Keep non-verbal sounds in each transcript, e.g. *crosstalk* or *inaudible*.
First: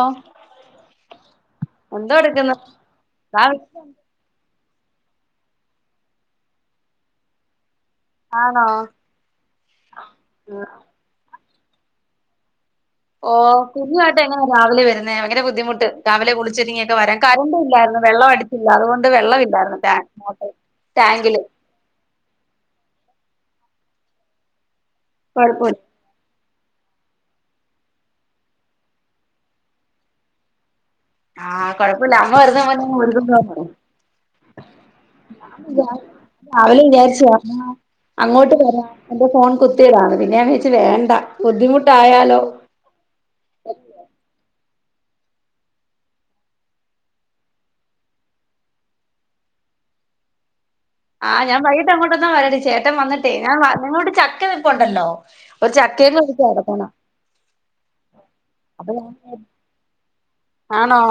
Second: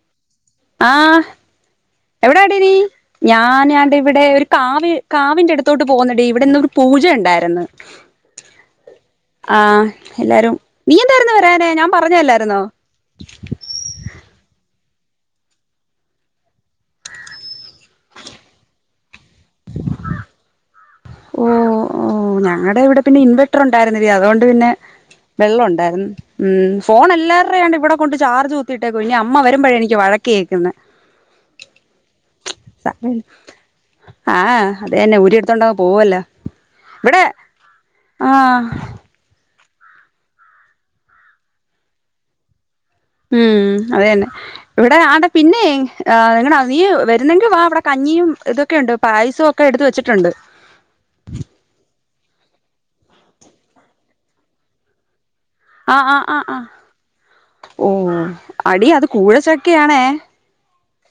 ഓഹ് ആഹ് എടുക്കുന്നു എവിടാടി നീ ഞാൻ ആണ്ടിവിടെ ഒരു കാവ് കാവിന്റെടുത്തോട്ട് പോകുന്നടി ഇവിടിന്നൊരു പൂജയുണ്ടായിരുന്ന് ആണോ ആഹ് എല്ലാരും നീ എന്താരുന്നു *unintelligible* ന് ഞാൻ പറഞ്ഞതല്ലായിരുന്നോ ഓ കുഞ്ഞുവായിട്ട് എങ്ങനെ രാവിലെ വരു ന്നെ ഭയങ്കര ബുദ്ധിമുട്ട് രാവിലേ കുളിച്ചൊരുങ്ങിയൊക്കെ വരാൻ, കറണ്ടില്ലായിരുന്നു, വള്ളം അടിച്ചില്ല, അതുകൊണ്ട് വെള്ളം ഇ ന്തായിരുന്നു *unintelligible* ഓ ഓ ഞങ്ങടെ ഇവിടെ പിന്നെ ഇൻവർട്ടർ ഉണ്ടായിരുന്നെടി അതോണ്ട് പിന്നെ കുഴപ്പമില്ല വെള്ളൊണ്ടായിരുന്ന് ഉം ഫോൺ എല്ലാരുടെണ്ട് ഇവടെ കൊണ്ട് ചാർജ് കുത്തിയിട്ടേക്കുവാ ഇനി അമ്മ വരുമ്പഴാ എനിക്ക് വഴക്ക് കേൾക്കുന്നേ. ആഹ് കുഴപ്പമില്ല അമ്മ വരുന്ന മുന്നേ ഒരുങ്ങും. ആഹ് അതന്നെ ഊരി എടുത്തോണ്ടാ രാവിലെ വിചാരിച്ചു *unintelligible* അങ്ങോട്ട് ആഹ് വരാ എന്റെ ഫോൺ കുത്തി ഇടാന്ന് പിന്നെ ഞാൻ വിചാരിച്ചു വേണ്ട ബുദ്ധിമുട്ടായാലോ ഉം അതന്നെ ഇവിടെ ആണ്ടെ പിന്നെയ് ഏഹ് എങ്ങനാ നീ വരുന്നെങ്കി വാ ഇവടെ കഞ്ഞിയും ഇതൊക്കെയുണ്ട് പായസൊക്കെ എടുത്തു വെച്ചിട്ടുണ്ട്. ഇപ്പൊ തന്നെ വെരാടി ചേട്ടൻ വന്നിട്ടേ ഞാൻ വ നിങ്ങൾടെ വീട്ടി ചക്ക നിപ്പൊണ്ടല്ലോ ആഹ് ആഹ് ആഹ് ആഹ് ഓ അടി അപ്പൊ അത് ഞാൻ കൂഴച്ചക്കയാണേ ആണോ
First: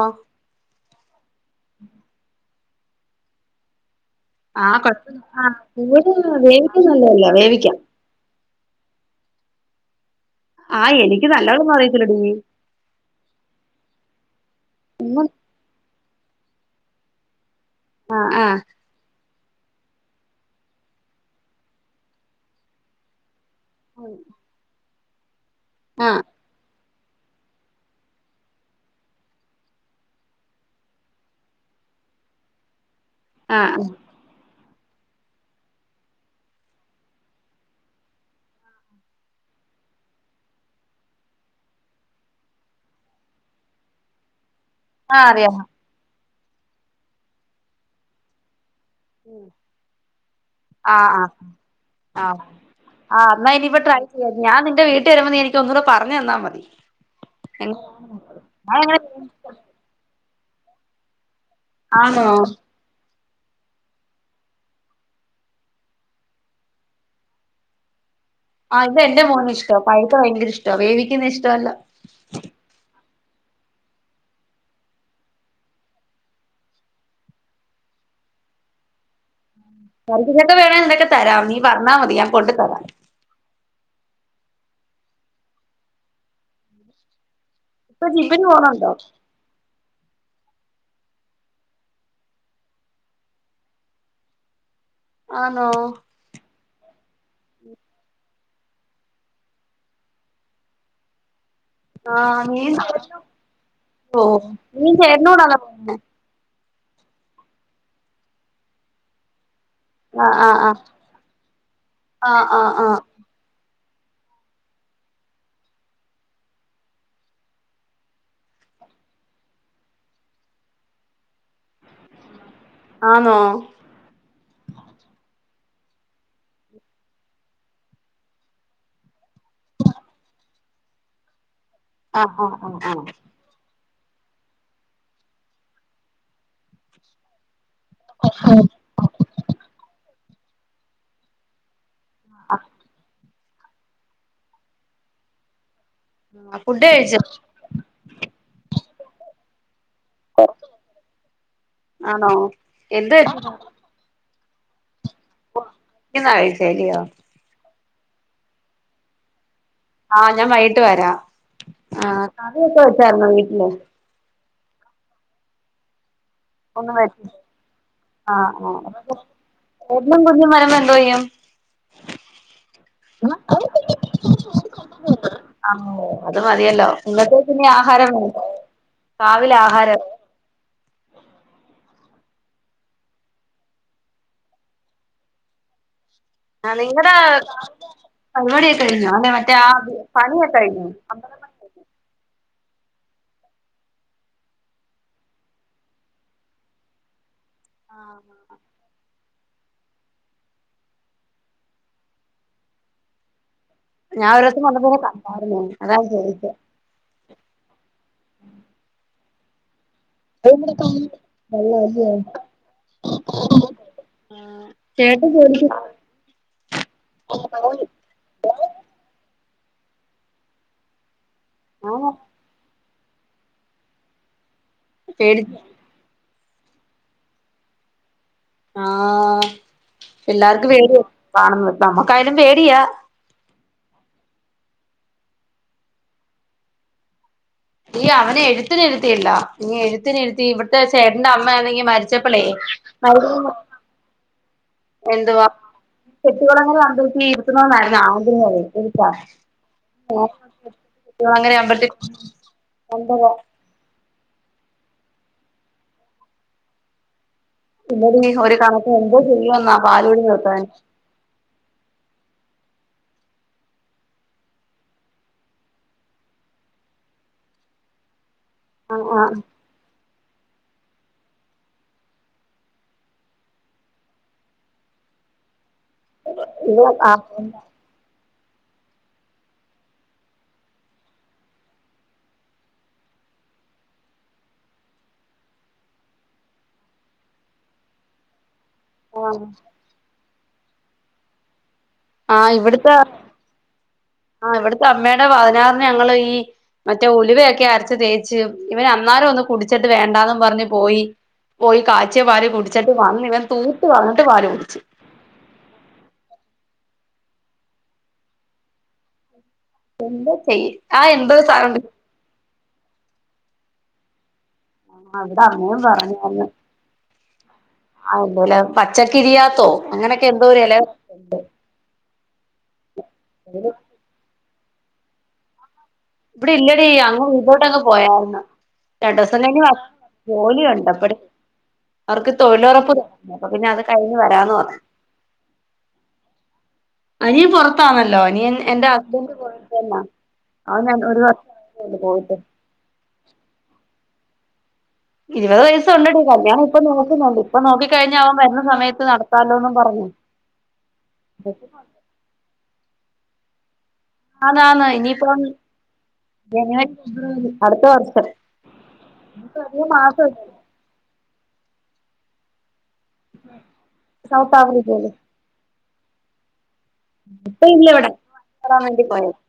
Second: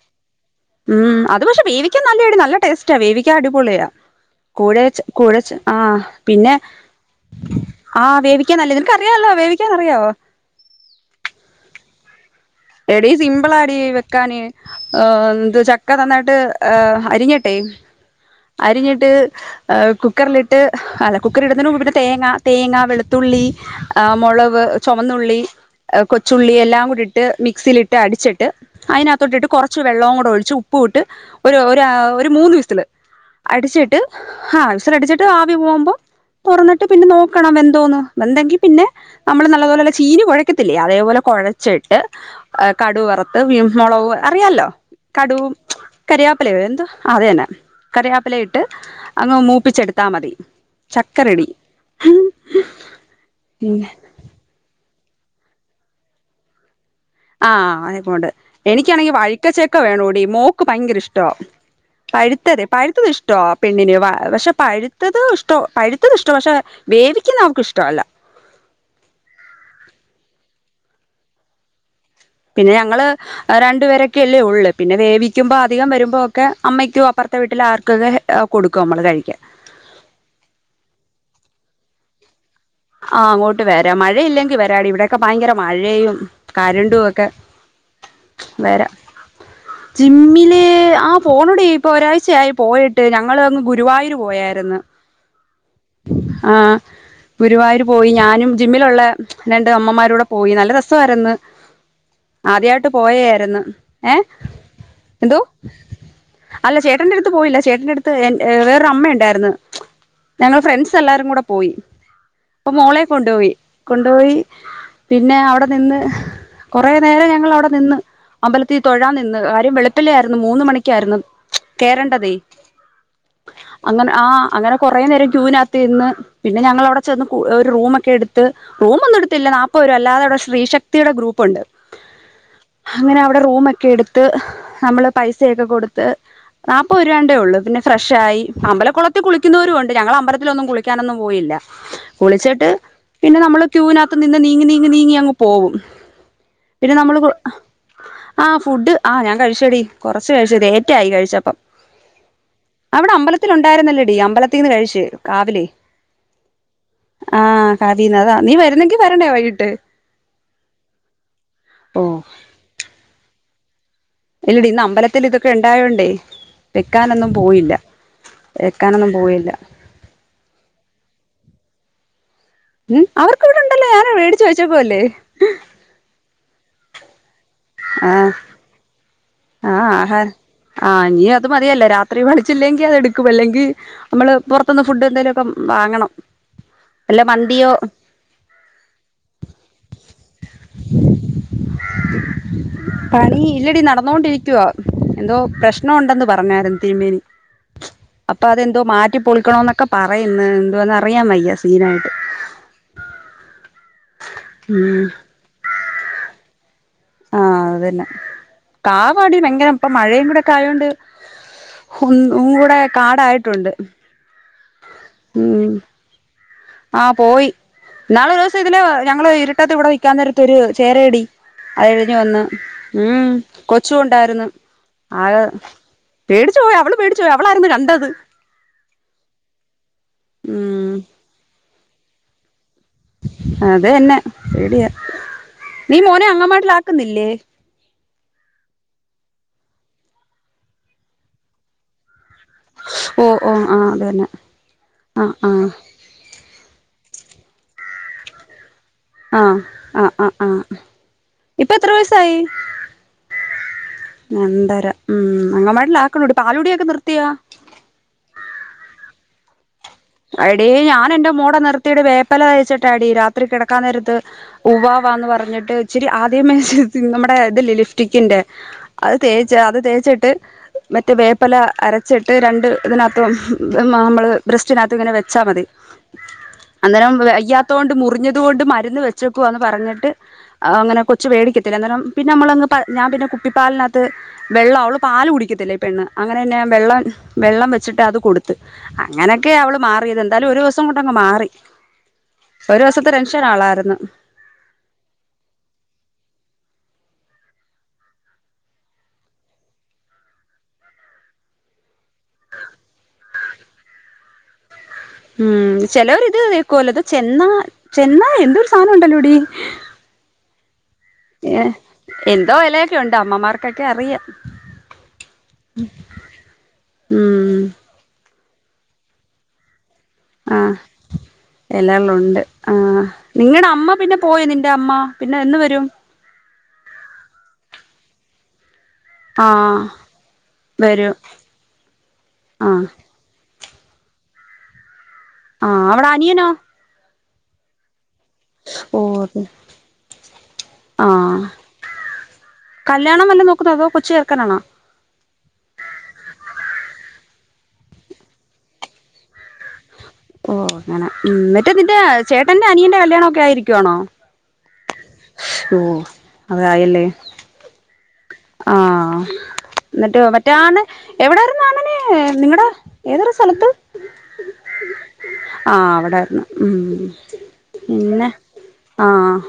ഉം അ അത് പക്ഷേ വേവിക്കാൻ നല്ലായടി നല്ല ടെസ്റ്റാ വേവിക്ക അടിപൊളിയാ ആ കൂടെ ച കൊഴപ്പ കൂടെ ആ ച ആഹ് പൂവന് പിന്നെ വേവിക്കാൻ നല്ലതല്ലേ വേവിക്കാം ആഹ് വേവിക്കാൻ നല്ല നിനക്ക്റിയല്ലോ വേവിക്ക പിക്കാ അറിയാവോ ആഹ് എനിക്ക് നല്ലവണം അറിയത്തില്ല ഡി എടി സിംമ്പിലാടി ഒന്നും വെക്കാന്എന്ത് ചക് ഒക്കെ നന്നായിട്ട് ഏഹ് അരിഞ്ഞിട്ടെ ആ ആ അരിഞ്ഞിട്ട് ഏഹ് കുക്കറ്ല്ട്ട് അല്ല കുക്കറി ഇടുന്ന മുമ്പ് തേങ്ങ തേങ്ങ വെളുത്തുള്ളി ആഹ് മുളവ് ചുമന്നുള്ളി ഏഹ് ആ കൊച്ചുള്ളി എല്ലാം കൂടി ട്ട് മിക്സിയിലിട്ട് അടിച്ചിട്ട് അതിനകത്തോട്ടിട്ട് കുറച്ച് വെള്ളവും കൂടി ഒഴിച്ച് ഉപ്പ് വിട്ട് ഒരു ഒരു മൂന്ന് വിസില് ആ അടിച്ചിട്ട് ആഹ് വിസലഅടിച്ചിട്ട് ആവി പോകുമ്പോ തുറന്നിട്ട് പിന്നെ നോക്കണം വെന്തോന്ന് വെന്തെങ്കിൽ പിന്നെ നമ്മള് നല്ല പോലെ ചീനി കുഴക്കത്തില്ലേ അതേപോലെ കുഴച്ചിട്ട് കടു വറുത്ത് വി മുളക് അറിയാലോ ആ കടൂവ് അറിയാം കാരിയാ ആപ്പലോ എന്ത് അത് തന്നെ കറി വാപ്പില ഇട്ട് അങ്ങ് മൂപ്പിച്ചെടുത്താ മതി ആഹ് ചക്ക ആഹ് റെഡി ആഹ് ആഹ് എന്നാ ഇനിപ്പ ട്രൈ ചെയ്യ ഞാ നിന്റെ വീട്ട് ട്ടിൽ വരുമ്പോ എനിക്ക് ഒന്നുടെ പറഞ്ഞു തന്നമതി ആഹ് അതക്കൊണ്ട് എനിക്കാണെങ്കിൽ വര്ക്കച്ചെക്ക വേണൂടി മോക്ക് ഭയങ്കര ഇഷ്ടവാ ആണോ പായുത്തത് പായുത്തത് ഇഷ് ഇഷ്ടോ പെണ്ണിനന് പക്ഷെ പഴുത്തത് ഇഷ്ടോ പഴുത്തത് ഇഷ്ട പക്ഷെ വേവിക്കുന്ന അവർക്ക് ഇഷ്ട അല്ല ആഹ് ഇത് എൻന്റെ മോന് ഇഷ്ട പഴതെ ഭയങ്കര ഇഷ്ട വേവിക്കന്ന ഇഷ്ടമല്ല പിന്നെ ഞങ്ങള് രണ്ടുപേരക്കെയല്ലേ ഉള്ളള് പിന്നെ വേവിക്കുമ്പോ അധികം വരുമ്പോ ഒക്കെ അമ്മയ്ക്കും അപ്പുറത്തെ വീട്ടിൽ ആർക്കൊക്കെ കൊടുക്കും നമ്മള് കഴിക്കാന് *unintelligible* വേണ എന്തൊക്കെ തരാം നീ പറഞ്ഞാ മതിയ ആഹ് അങ്ങോട്ട് വെ മഴയില്ലെങ്കി വരാടി ഇവിടെയൊക്കെ ഭയങ്കര മഴയും കരണ്ടും ഒക്കെ ഇപ്പൊ ജീമ്ന് പോണണ്ടോ ജിമ്മിൽ ആഹ് പോണൂടി ഇപ്പോൾ ഒരാഴ്ചയായി പോയിട്ട് ഞങ്ങൾ ങ് ഗുരുവായൂർ പോയായിരുന്നു ആണോ ആ ഗുരുവായൂര് പോയി ഞാനും ജിമ്മിലൊള്ള രണ്ട് അമ്മമാരൂടെ പോയി നല്ല രസവാര്ന്ന് ആ ആദ്യായിട്ട് പോയായിര്ന്ന് ഏഹ് ഓ നി ചേട്ടന്റൂടണ പോ അല്ല ചേട്ടന്റെ അടുത്ത് പോയില്ല ചേട്ടന്റെ അടുത്ത് വേറൊരമ്മ ഇണ്ടാര്ന്ന് ആ ആ ഞങ്ങൾ ആ ഫ്രണ്ട്സെല്ലാരും കൂടെ പോയി ആ ആ അപ്പൊ ആ മോളെ കൊണ്ടുപോയി കൊണ്ടുപോയി പിന്നെ അവടെ നിന്ന് കുറേനേരം ഞങ്ങൾ അവടെ നിന്ന് അമ്പലത്തി- തൊഴാനിന്ന് കാര്യം വെളപ്പില്ലെയാര്ന്ന് മൂന്ന് മണിക്ക്യാര്ന്ന് കേറണ്ടതെ ആണോ അങ്ങനെ ആഹ് അങ്ങനെ കൊറേനേരം ക്യൂനാത് ന്ന് പിന്നെ ഞങ്ങൾ അവിടെ ചെന്ന് കു ഒരു റൂമൊക്കെ എട്ത്ത് റൂമൊന്നും എടുത്തില്ല നാപ്പരു അല്ലാതെ അവിടെ ശ്രീശക്തിടെ ഗ്രൂപ്പൊണ്ട് ആഹ് ആഹ് ആഹ് ആഹ് എടുത്ത് നമ്മള് പൈസയൊക്കെ കൊടുത്ത് നാപ്പരുരാണ്ടേ ഒള്ളൂ പിന്നെ ഫ്രഷായി അമ്പലക്കൊളത്തി കുളിക്കുന്നോരുവൊണ്ട് ഞങ്ങളമ്പലത്തി- ലൊന്നും കുളിക്കാനൊന്നും പോയില്ല കുളിച്ചെട്ട് പിന്നെ നമ്മള് ക്യൂവിനാത്ത് നിന്ന് നീങ്ങി നീങ്ങി നീങ്ങി അങ്ങ് പോവും ആഹ് പിന്നെ ഫുഡ്ഡഴിച്ചൊ നമ്മള് ആ ഫുഡ് ആഹ് ഞാൻ കഴിച്ചടി കുറച്ച് കഴിച്ച് ലേറ്റായി കഴിച്ചപ്പം ആണോ എന്ത് അവടെ അമ്പലത്തിൽ കഴിച്ചെന്നാ ഒണ്ടായിരുന്നല്ലടി അമ്പ-ല തീന്ന്കഴിച്ച് കാവിലെ കഴിച്ചേ അല്ലയോ ആഹ് കാവിന്നതാ നി വരുന്നെങ്കി വരണെ വൈകിട്ട് ആഹ് ഞാൻ വൈയ്യിട്ട് വരാ ഓ ആഹ് കറിയൊക്കെ വെച്ചാര്ന്നൊ നി ഇല്ലെ ഇല്ലടി ഇന്ന് അമ്പലത്തിൽ ഇതൊക്കെ ഇണ്ടായോണ്ടെ ഒന്നുവര് ആഹ് വെക്കാനൊന്നും ആഹ് പോയില്ല പൊന്നും കുഞ്ഞും വരുമ്പൊ എന്തോയ്യും ഉം അവർക്ക് ഇവിടെ ഉണ്ടല്ലോ ഞാൻ മേടിച്ചു വെച്ചേക്കുവ അല്ലേ ആഹ് അത് മതിയല്ലോ എന്നിട്ട് പിന്നെആഹാരം ആഹ് കഴിക്കാവൊ ആഹ് ആഹാര- ആഹ് നിഅത് മതിയല്ല രാത്രി വളിച്ചില്ലെങ്കി അത് എടുക്കും അല്ലെങ്കി മ്മള് പോറത്തൂന്ന് ഫുഡ് എന്തേലൊക്കെ വാങ്ങണം ആഹ് നിങ്ങടെ വല്ല മന്തിയോ പരുവാടിക്കെ കഴിഞ്ഞൊ അല്ലെ മറ്റെ ആ പണിയൊക്കെ കഴിഞ്ഞൊ അമ്പലമ്പണി- പണി ഇല്ലടി നട- ന്നോണ്ടിരിക്കുവ എന്തോ പ്രശ്നോണ്ടെന്ന് പറഞ്ഞാര്ന്ന് തിരുമേനി ആഹ് അപ്പൊ അതെന്തോ മാറ്റ- റ്റി പൊളിക്കണോ എന്നൊക്കെ പറയുന്ന് എന്തുവന്ന് അറിയാം വയ്യ സീനായിട്ട് ഞാൻ ഓരോസം വന്നപേരെ ഉം കണ്ടായിരുന്നു അതാനാ ചോദിച്ച ആ അതന്നെ കാവാടി ഭയങ്കരം ഇപ്പൊ മഴയും വെള്ളം കൂടെക്കെയോണ്ട് ഉ അല്ലയോ? ഒന്നുടെ കാടായിട്ടുണ്ട് ആ ചേട്ടൻ ജോലിക്ക് ഉം ആ പോയി ന്നാളോ ഒരു ദിവസം ഇതിലെ ഞങ്ങള് ഇരു മുറ്റത്ത് ഇവിടെൽക്കാന്നൊരത്ത ഒരു ചേരടി അത് ആഹ് എഴിഞ്ഞു വന്ന് ഉം കൊച്ചു ഉണ്ടായിരുന്നു ആ പേടിച്ച് പേടിച്ചോയി അവള് പേടിച്ചപോയി അവളായിരുന്നു കണ്ടത് ആഹ് എല്ലാര്ക്ക് ഉം വേര് കാണ്ന്നു നമ്മുക്കായാലും പേടിയാ അതന്നെ പേടിയ നീ മോനെ അങ്ങമായിട്ടില ആക്കുന്നില്ലേ ഈ അവനെ എഴുത്തിന് ഇരുത്തിയില്ല ഇനി എഴുത്തിനിരിത്തി ഇവിടുത്തെ ചേട്ടന്റെ അമ്മെണെങ്കി മരിച്ച ഓ ഓ ആ അതെന്നെ എന്തുവാ ചെട്ടളങ്ങ തീർത്തണരുന്നു ആഹ് ആഹ് ആഹ് ആഹ് ആഗ്രഹ ഇപ്പ എത്ര വയസ്സായി *unintelligible* രണ്ടര ഉം അങ്ങവാടിയിലൊക്കെ ആക്കൂടി പാലൂടിയൊക്കെ നിർത്തിയ പിന്നോടി ഒരു കണക്ക എന്തോ ചെയ്യോ എന്നാ അയെടീ ഞാൻ എന്റെ മൂടെ നിർത്തിടെ വേപ്പല തേച്ചെട്ട് ടി രാത്രി കിടക്കാൻ നേരത്ത് ഉവാവെ എന്ന് പറഞ്ഞിട്ട് ഇച്ചിരി ആദ്യ നമ്മുടെ ഇത് ല്ലെ ലിഫ്റ്റിക്കിന്റെ ആ അത് ആ തേച്ച അത് തേച്ചട്ട മറ്റ വേപ്പല അരച്ചിട്ട് രണ്ടിതികത് നമ്മൾ തിനകത്ത് ഇങ്ങനെ വെച്ചാ മതി ഇവ ആ അന്നേരം അയ്യാത്തോണ്ട് മുറിഞ്ഞ അതുകൊണ്ട് മരുന്ന് വെച്ചക്കുവ എന്ന് പറഞ്ഞിട്ട് അങ്ങനെ കൊച്ച് വേടിക്കത്തില്ല അന്നേരം പിന്നെ നമ്മൾ ഞാൻ പിന്നെ കുപ്പിപ്പാലിനകത്ത് വെള്ളം അവള് പാല് കുടിക്കത്തില്ലേ പെണ് അങ്ങനെ തന്നെ വെള്ളം വെള്ളം വെച്ചിട്ട് അത് കൊടുത്ത് അങ്ങനെ ഒക്കെ അവൾ മാറിയത് എന്തായാലും ഒരു ദിവസം കൊണ്ടങ്ങ് മാറി ആഹ് ഒരു ഇവിടുത്തെ ദിവസത്തെ ടെൻഷൻ ആളായിരുന്നു ആ ഇവിടുത്തെ അമ്മയുടെ പതിനാറിന് ഞങ്ങള് ഈ മറ്റേ ഉലുവയൊക്കെ അരച്ച തേച്ച് ഇവൻ അന്നേരം ഒന്ന് കുടിച്ചിട്ട് വേണ്ടാന്നും പറഞ്ഞ് പോയി പോയി കാച്ചിയ പാല് കുടിച്ചിട്ട് വന്ന് ഇവൻ തൂത്തു വന്നിട്ട് പാല് കുടിച്ചു ഉം ചെലോർ ഇത് വെകൊലത് ചെന്നാ ചെന്നാ എന്തൊരു സാനം ഉണ്ടല്ലോടി എന്താ ചെയ്യ ആഹ് എന്തോ ഏ സാധനണ്ട് എന്തോ വലയൊക്കെ ഉണ്ട് അമ്മമാർ ഒക്കൊക്കെ അറിയാം ആഹ അവിടെ അങ്ങനേും പറഞ്ഞന്ന് ഉം അതല്ല പച്ചക്കിരിയാത്തോ അങ്ങനെയൊക്കെ എന്തോ ഒരു ഇല ആഹ് എല്ല ഉണ്ട് ആഹ് നിങ്ങടെ അമ്മ പിന്നെ പോയ നി ന്റെ അമ്മ പിന്നെ എന്നന്ന് വരും ഇവിടെ ഇല്ലടി അങ്ങ് ഇീതോട്ട്ങ് പോയര്ന്ന് രണ്ട് ആ ദിവസം ജോലിയ ഉണ്ട് അപ്പഴ വരും അവർക്ക് ആ തൊഴിലുറപ്പ് അപ്പൊ പിന്നെ അത് കഴിഞ്ഞ് വരാന്ന് പറന്ന് ആഹ് അവിടെ അനിയനോ അനിയൻ പുറത്താന്നല്ലോ നീൻ എറെ ഓ ഹസ്ബന്റ് അത് കൊറ തന്ന ആഹ് ഞാൻ ആ ഒരു വർഷന്ന് പോയിട്ട് കൊതോ കൊച്ചേറ്ക്കനാ നൊ ഇരുപത് വയസ്സുണ്ട്ടി കല്യാണം ഇപ്പൊ നോക്കുന്നൊണ്ട് ഇപ്പൊ നോക്കി കഴിഞ്ഞ ആകുമ്പോ എന്ന സമയത്ത് നടത്താലോന്നും പറഞ്ഞു ഓ ഞ മറ്റേതിന്റെ ചേട്ടൻ അഹ് അനിയന്റെ കല്യാണം ഒക്കെ ആയിരിക്ക ആണോ ആന്ന് ആന്ന് ഇനിയിപ്പം ജനുവരി ഫെബ്രുവരി അടുത്ത വർഷം ആഹ് ഇനിയിപ്പ അധികം എന്നിട്ട് മാസമില്ല മറ്റാണ് എവിടെ അങ്ങനെ നിങ്ങളടെ ഏതൊരു സ്ഥലത്ത് സൗത്ത് ആഫ്രിക്കയില് ആവടെ ഉണ്ടാരണം ഉം ഇപ്പ ഇല്ല ഇവിടെ പിന്നെ വരാൻ വേണ്ടി പോയത് ആഹ്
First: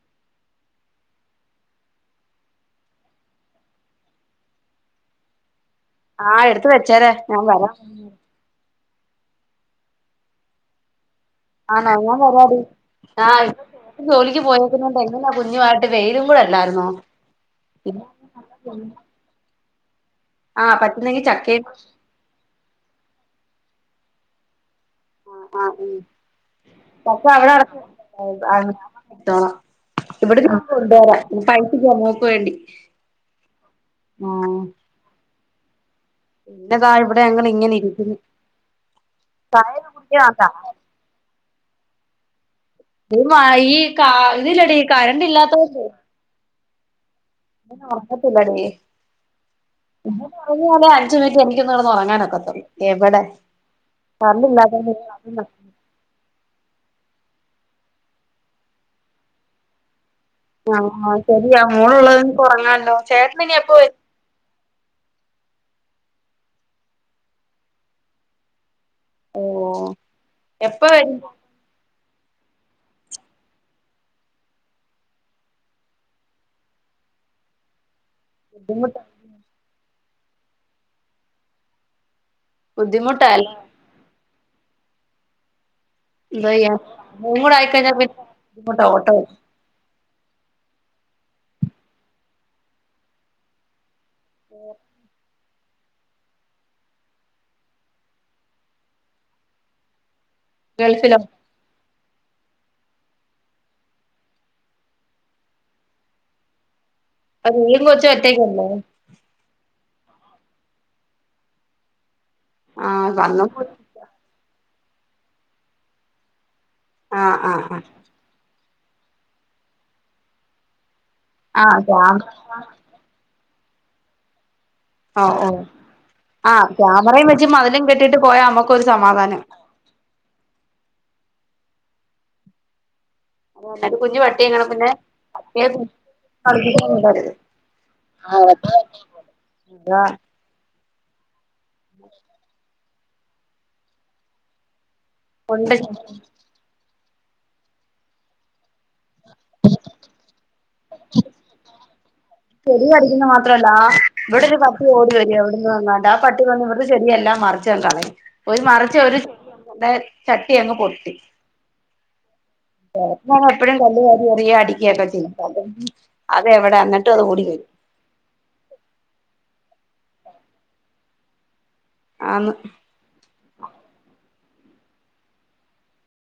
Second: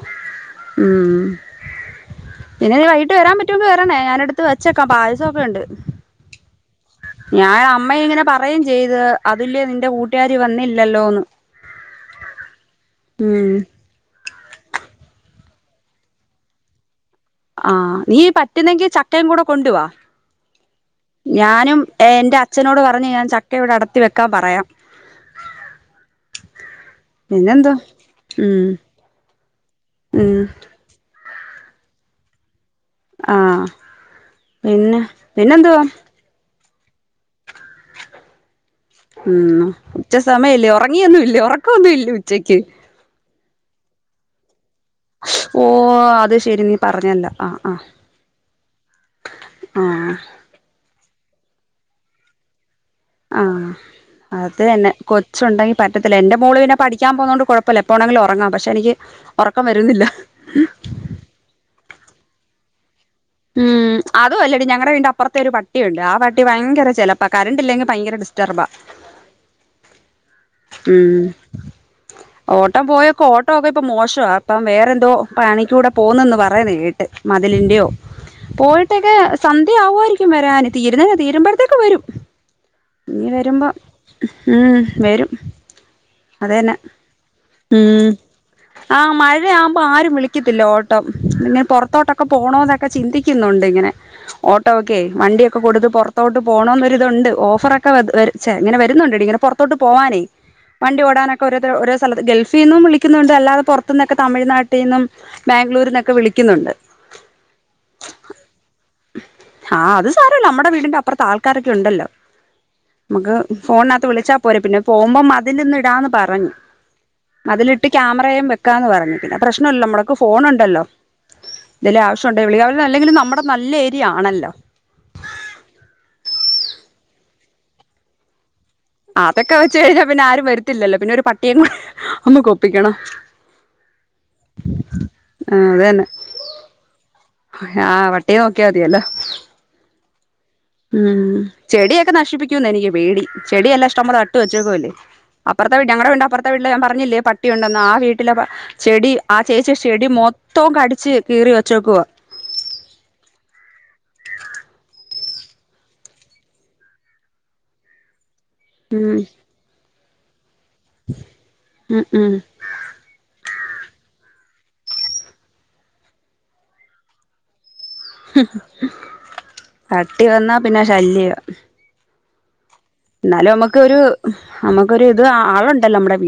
ഉം പിന്നെ വൈകിട്ട് വരാൻ പറ്റ ഏറ് വേറണേ ഞാനടുത്ത് വെച്ചേക്കാം പായസെക്കെ ഉണ്ട് ആഹ് വെച്ചേരെ ഞാൻ വരാം അമ്മ ഇങ്ങനെ പറയും ചെയ്ത് അതില്ലേ ഇന്റെ കൂട്ടുകാരി വന്നില്ലല്ലോന്ന് ആണാ ഞൻ വരാടി ആഹ് ഉം ശം ജോലിക്ക് പോയേക്കണ്ട് എങ്ങനെയാ *unintelligible* വെയിലും കൂടെ അല്ലാരുന്നോ ആഹ് നീ പറ്റുന്നെങ്കി ചക്കയും കൂടെ കൊണ്ടുവാ ആഹ് പറ്റുന്നെങ്കി ചക്കയും ഞാനും എന്റെ അച്ഛനോട് പറഞ്ഞു ഞാൻ ചക്ക ഇവിടെ അടത്തി വെക്കാൻ പറയാം. ആഹ് ആഹ് മ്ഹ്, പക്ഷെ അവിടെ പിന്നെന്തോ ഉം ഉം *inaudible* കൊണ്ടുവരാം പൈസ *unintelligible* വേണ്ടി ആഹ് പിന്ന പിന്നെന്തുവാ? *unintelligible* താഴെ ഇവിടെ അങ്ങനെയ് ഉ ചായയൊക്കെ ഉച്ച കുടിക്കാ സമയല്ലേ ഉറങ്ങിയൊന്നും ഇല്ല ഉറ ഒന്നുമ ഇല്ല ഉച്ചയ്ക്ക് വാ ഈ കാ ഇതില്ലെടി കരണ്ട് ഇല്ലാത്തണ്ട് പറഞ്ഞല്ല ഉഓക്കത്തില്ലഡി ആഹ് ഉഞ്ഞാല ച എിക്കൊന്നന്ന് നടന്ന്റങ്ങാനൊക്കത്തുള്ളൂ ആഅത്ന്നെ ഇല്ലാത്തോണ്ട് കൊച്ചുണ്ടെങ്കി പറ്റത്തില്ല എന്റെ മോള് പിന്നെ പഠ ാൻ പോകത കൊണ്ട് കുഴപ്പമില്ലപ്പോഴണെിലും ഉറങ്ങാം പക്ഷെ എനിക്ക് ഉറക്കം വരുന്നില്ല ആഹ ആ ശരിയാ മോളുള്ളതും കുറങ്ങ ഉം അതും അല്ലടി ഞങ്ങളടെ വീണ്ട അപ്പുറത്തെ ഒരു പ പട്ടിയ ഉണ്ട് ആ പട്ടി ഭയങ്കര ചിലപ്പോപ്പ കറണ്ട് ഇല്ലെങ്കിൽ ഭയങ്കര ഡിസ്റ്റർബാ ഓ എപ്പ ഉം വരമ്പോ ഓട്ടം പോയൊക്കെ ഓട്ടോ ഒക്കെ ഇപ്പ മോശം അപ്പം വേറെന്തോ പണിക്കൂടെ പോകുന്നുന്ന് പറയത് കേട്ട് മതിലിന്റെയോ ബുദ്ധിമുട്ട പോയിട്ടൊക്കെ സന്ധ്യ ആവുമായിരിക്കും വരാന് തീരുന്ന തീരുമ്പോഴത്തേക്കെ വരും ഇനി ബുദ്ധിമുട്ടായില്ല വരുമ്പോ ഉം വരും എന്തയ്യ അതന്നെ കൂടയിക്കഴിഞ്ഞ ഉം പിന്നെുട്ട ഓട്ടോ വിളിക്കതില്ല ഓട്ടോ ഇ പുറത്തോട്ടൊക്കെ പോണോൊെ ഒക്കെ ചിന്തിക്കുന്നുണ്ട് ഇങ്ങനെ ഓട്ടോ ഓക്കെ വണ്ടിയക്കെ ഒക്കെ കൊടുത്ത് പുറത്തോട്ട് പോകണംമൊരിതുണ്ട് ഓഫറൊക്കെ വച്ചേ ഇങ്ങനെ വരുന്നുണ്ട് ഇട ഇങ്ങെ പുറോട്ട് പോവാനേ വണ്ടി ഗൾഫിലോ ഓടാനക്ക ഒരു ഗൾഫിൽ നിന്നും വിളിക്കുന്നുണ്ട് അല്ലാതെ പുറത്തു നിന്നൊക്കെ തമിഴ്നാട്ടിൽ നിന്നുംാംഗ്ലൂരിൽ നിന്നൊക്കെ വിളിക്കുന്നുണ്ട് അ നീും കൊറച്ച വറ്റേക്കല്ലേ ആഹ് അത് സാാരമല്ലോ നമ്മടെ വീടിന്റെ അപ്പുറത്ത് ആൾക്കാരൊക്കെ ഉണ്ടല്ലോ ആ നമുക്ക് വന്നു ഫോണിനകത്ത് വിളിച്ചാൽ പോരെ പിന്നെ പോകുമ്പം അതിൽ നിന്ന ഇടാന്ന് പറഞ്ഞു ആ ആ അതിലിട്ട് ക്യാമറയും വെ ക്കാന്ന് പറഞ്ഞു പിന്നെ പ്രശ്നമല്ലോ നമ്മക്ക് ഫോണുണ്ടല്ലോ എന്തേലും ആഹത ആവശ്യം ഉണ്ടേ അല്ലെങ്കിലും നമ്മടെ നമ്മടെ നല്ല ഏരിയ ആണല്ലോ ഓ ഓ ആഹ് ക്യാമറയും വെച്ച് മതിലും കെട്ടിട്ട് പോയാ നമ്മക്ക് അതൊക്കെ വെച്ച് കഴിഞ്ഞാൽ പിന്നെ ആരും വത്തില്ലോ പിന്നെ ഒരു പട്ടിയങ്ങ ഒന്ന് കൊപ്പിക്കണ അ എന്നട്ട കുഞ്ഞു പട്ടി എങ്ങണ പിന്നെ ആ അത് തന്നെ പണ്ടരുത് ആ പട്ടിയെ നോക്കിയാ മതിയല്ലോ ഉം ചെടിയൊക്കെ നശിപ്പിക്കുന്നു എനിക്ക് പേടി ചെടിയെല്ല ഇഷ്ടം പോലെ നട്ട് വെച്ചേക്കല്ലേ കൊണ്ട് അപ്പറത്തെ വീട്ടി ഞങ്ങടെ വീടിൻ്റെപ്പുറത്തെ വീട്ടില് ഞാൻ പറ പറഞ്ഞില്ലേ പട്ടിയുണ്ടെന്നോ ആ വീട്ടിലെ ചെടി ആ ചേച്ചി ചെടി മൊ ത്തം കടിച്ച് കീറി വച്ചോക്കുവവാ ചെടി കടിക്കുന്ന മാത്രമല്ല ആ ഇവിടരു പട്ടി ഓടി വരും എവിടന്ന് വന്ന ആ പട്ടി വന്ന് ഇവിടുടെ ചെരിിയ എല്ലാം മറിച്ച കൊണ്ടാണി ഒരു മറിച്ച് ഉം ഒരുയത് ചട്ടി ട്ടിയങ്ങ് പൊട്ടി ഉം ഉം എപ്പോഴും കല്ലുവാരി എറിയ അടിക്കയ ഒക്കേ ചെയ്യും അത എവിടെ എന്നിട്ട് ട്ടത് ഓടിവരും പട്ടി വന്നാ പിന്നെ ശല്യ ആന്ന് എന്നാലും നമ്മുക്കൊരു നമ്മുക്കൊരു ഇത് ആളുണ്ടല്ലോ നമ്മടെ വീ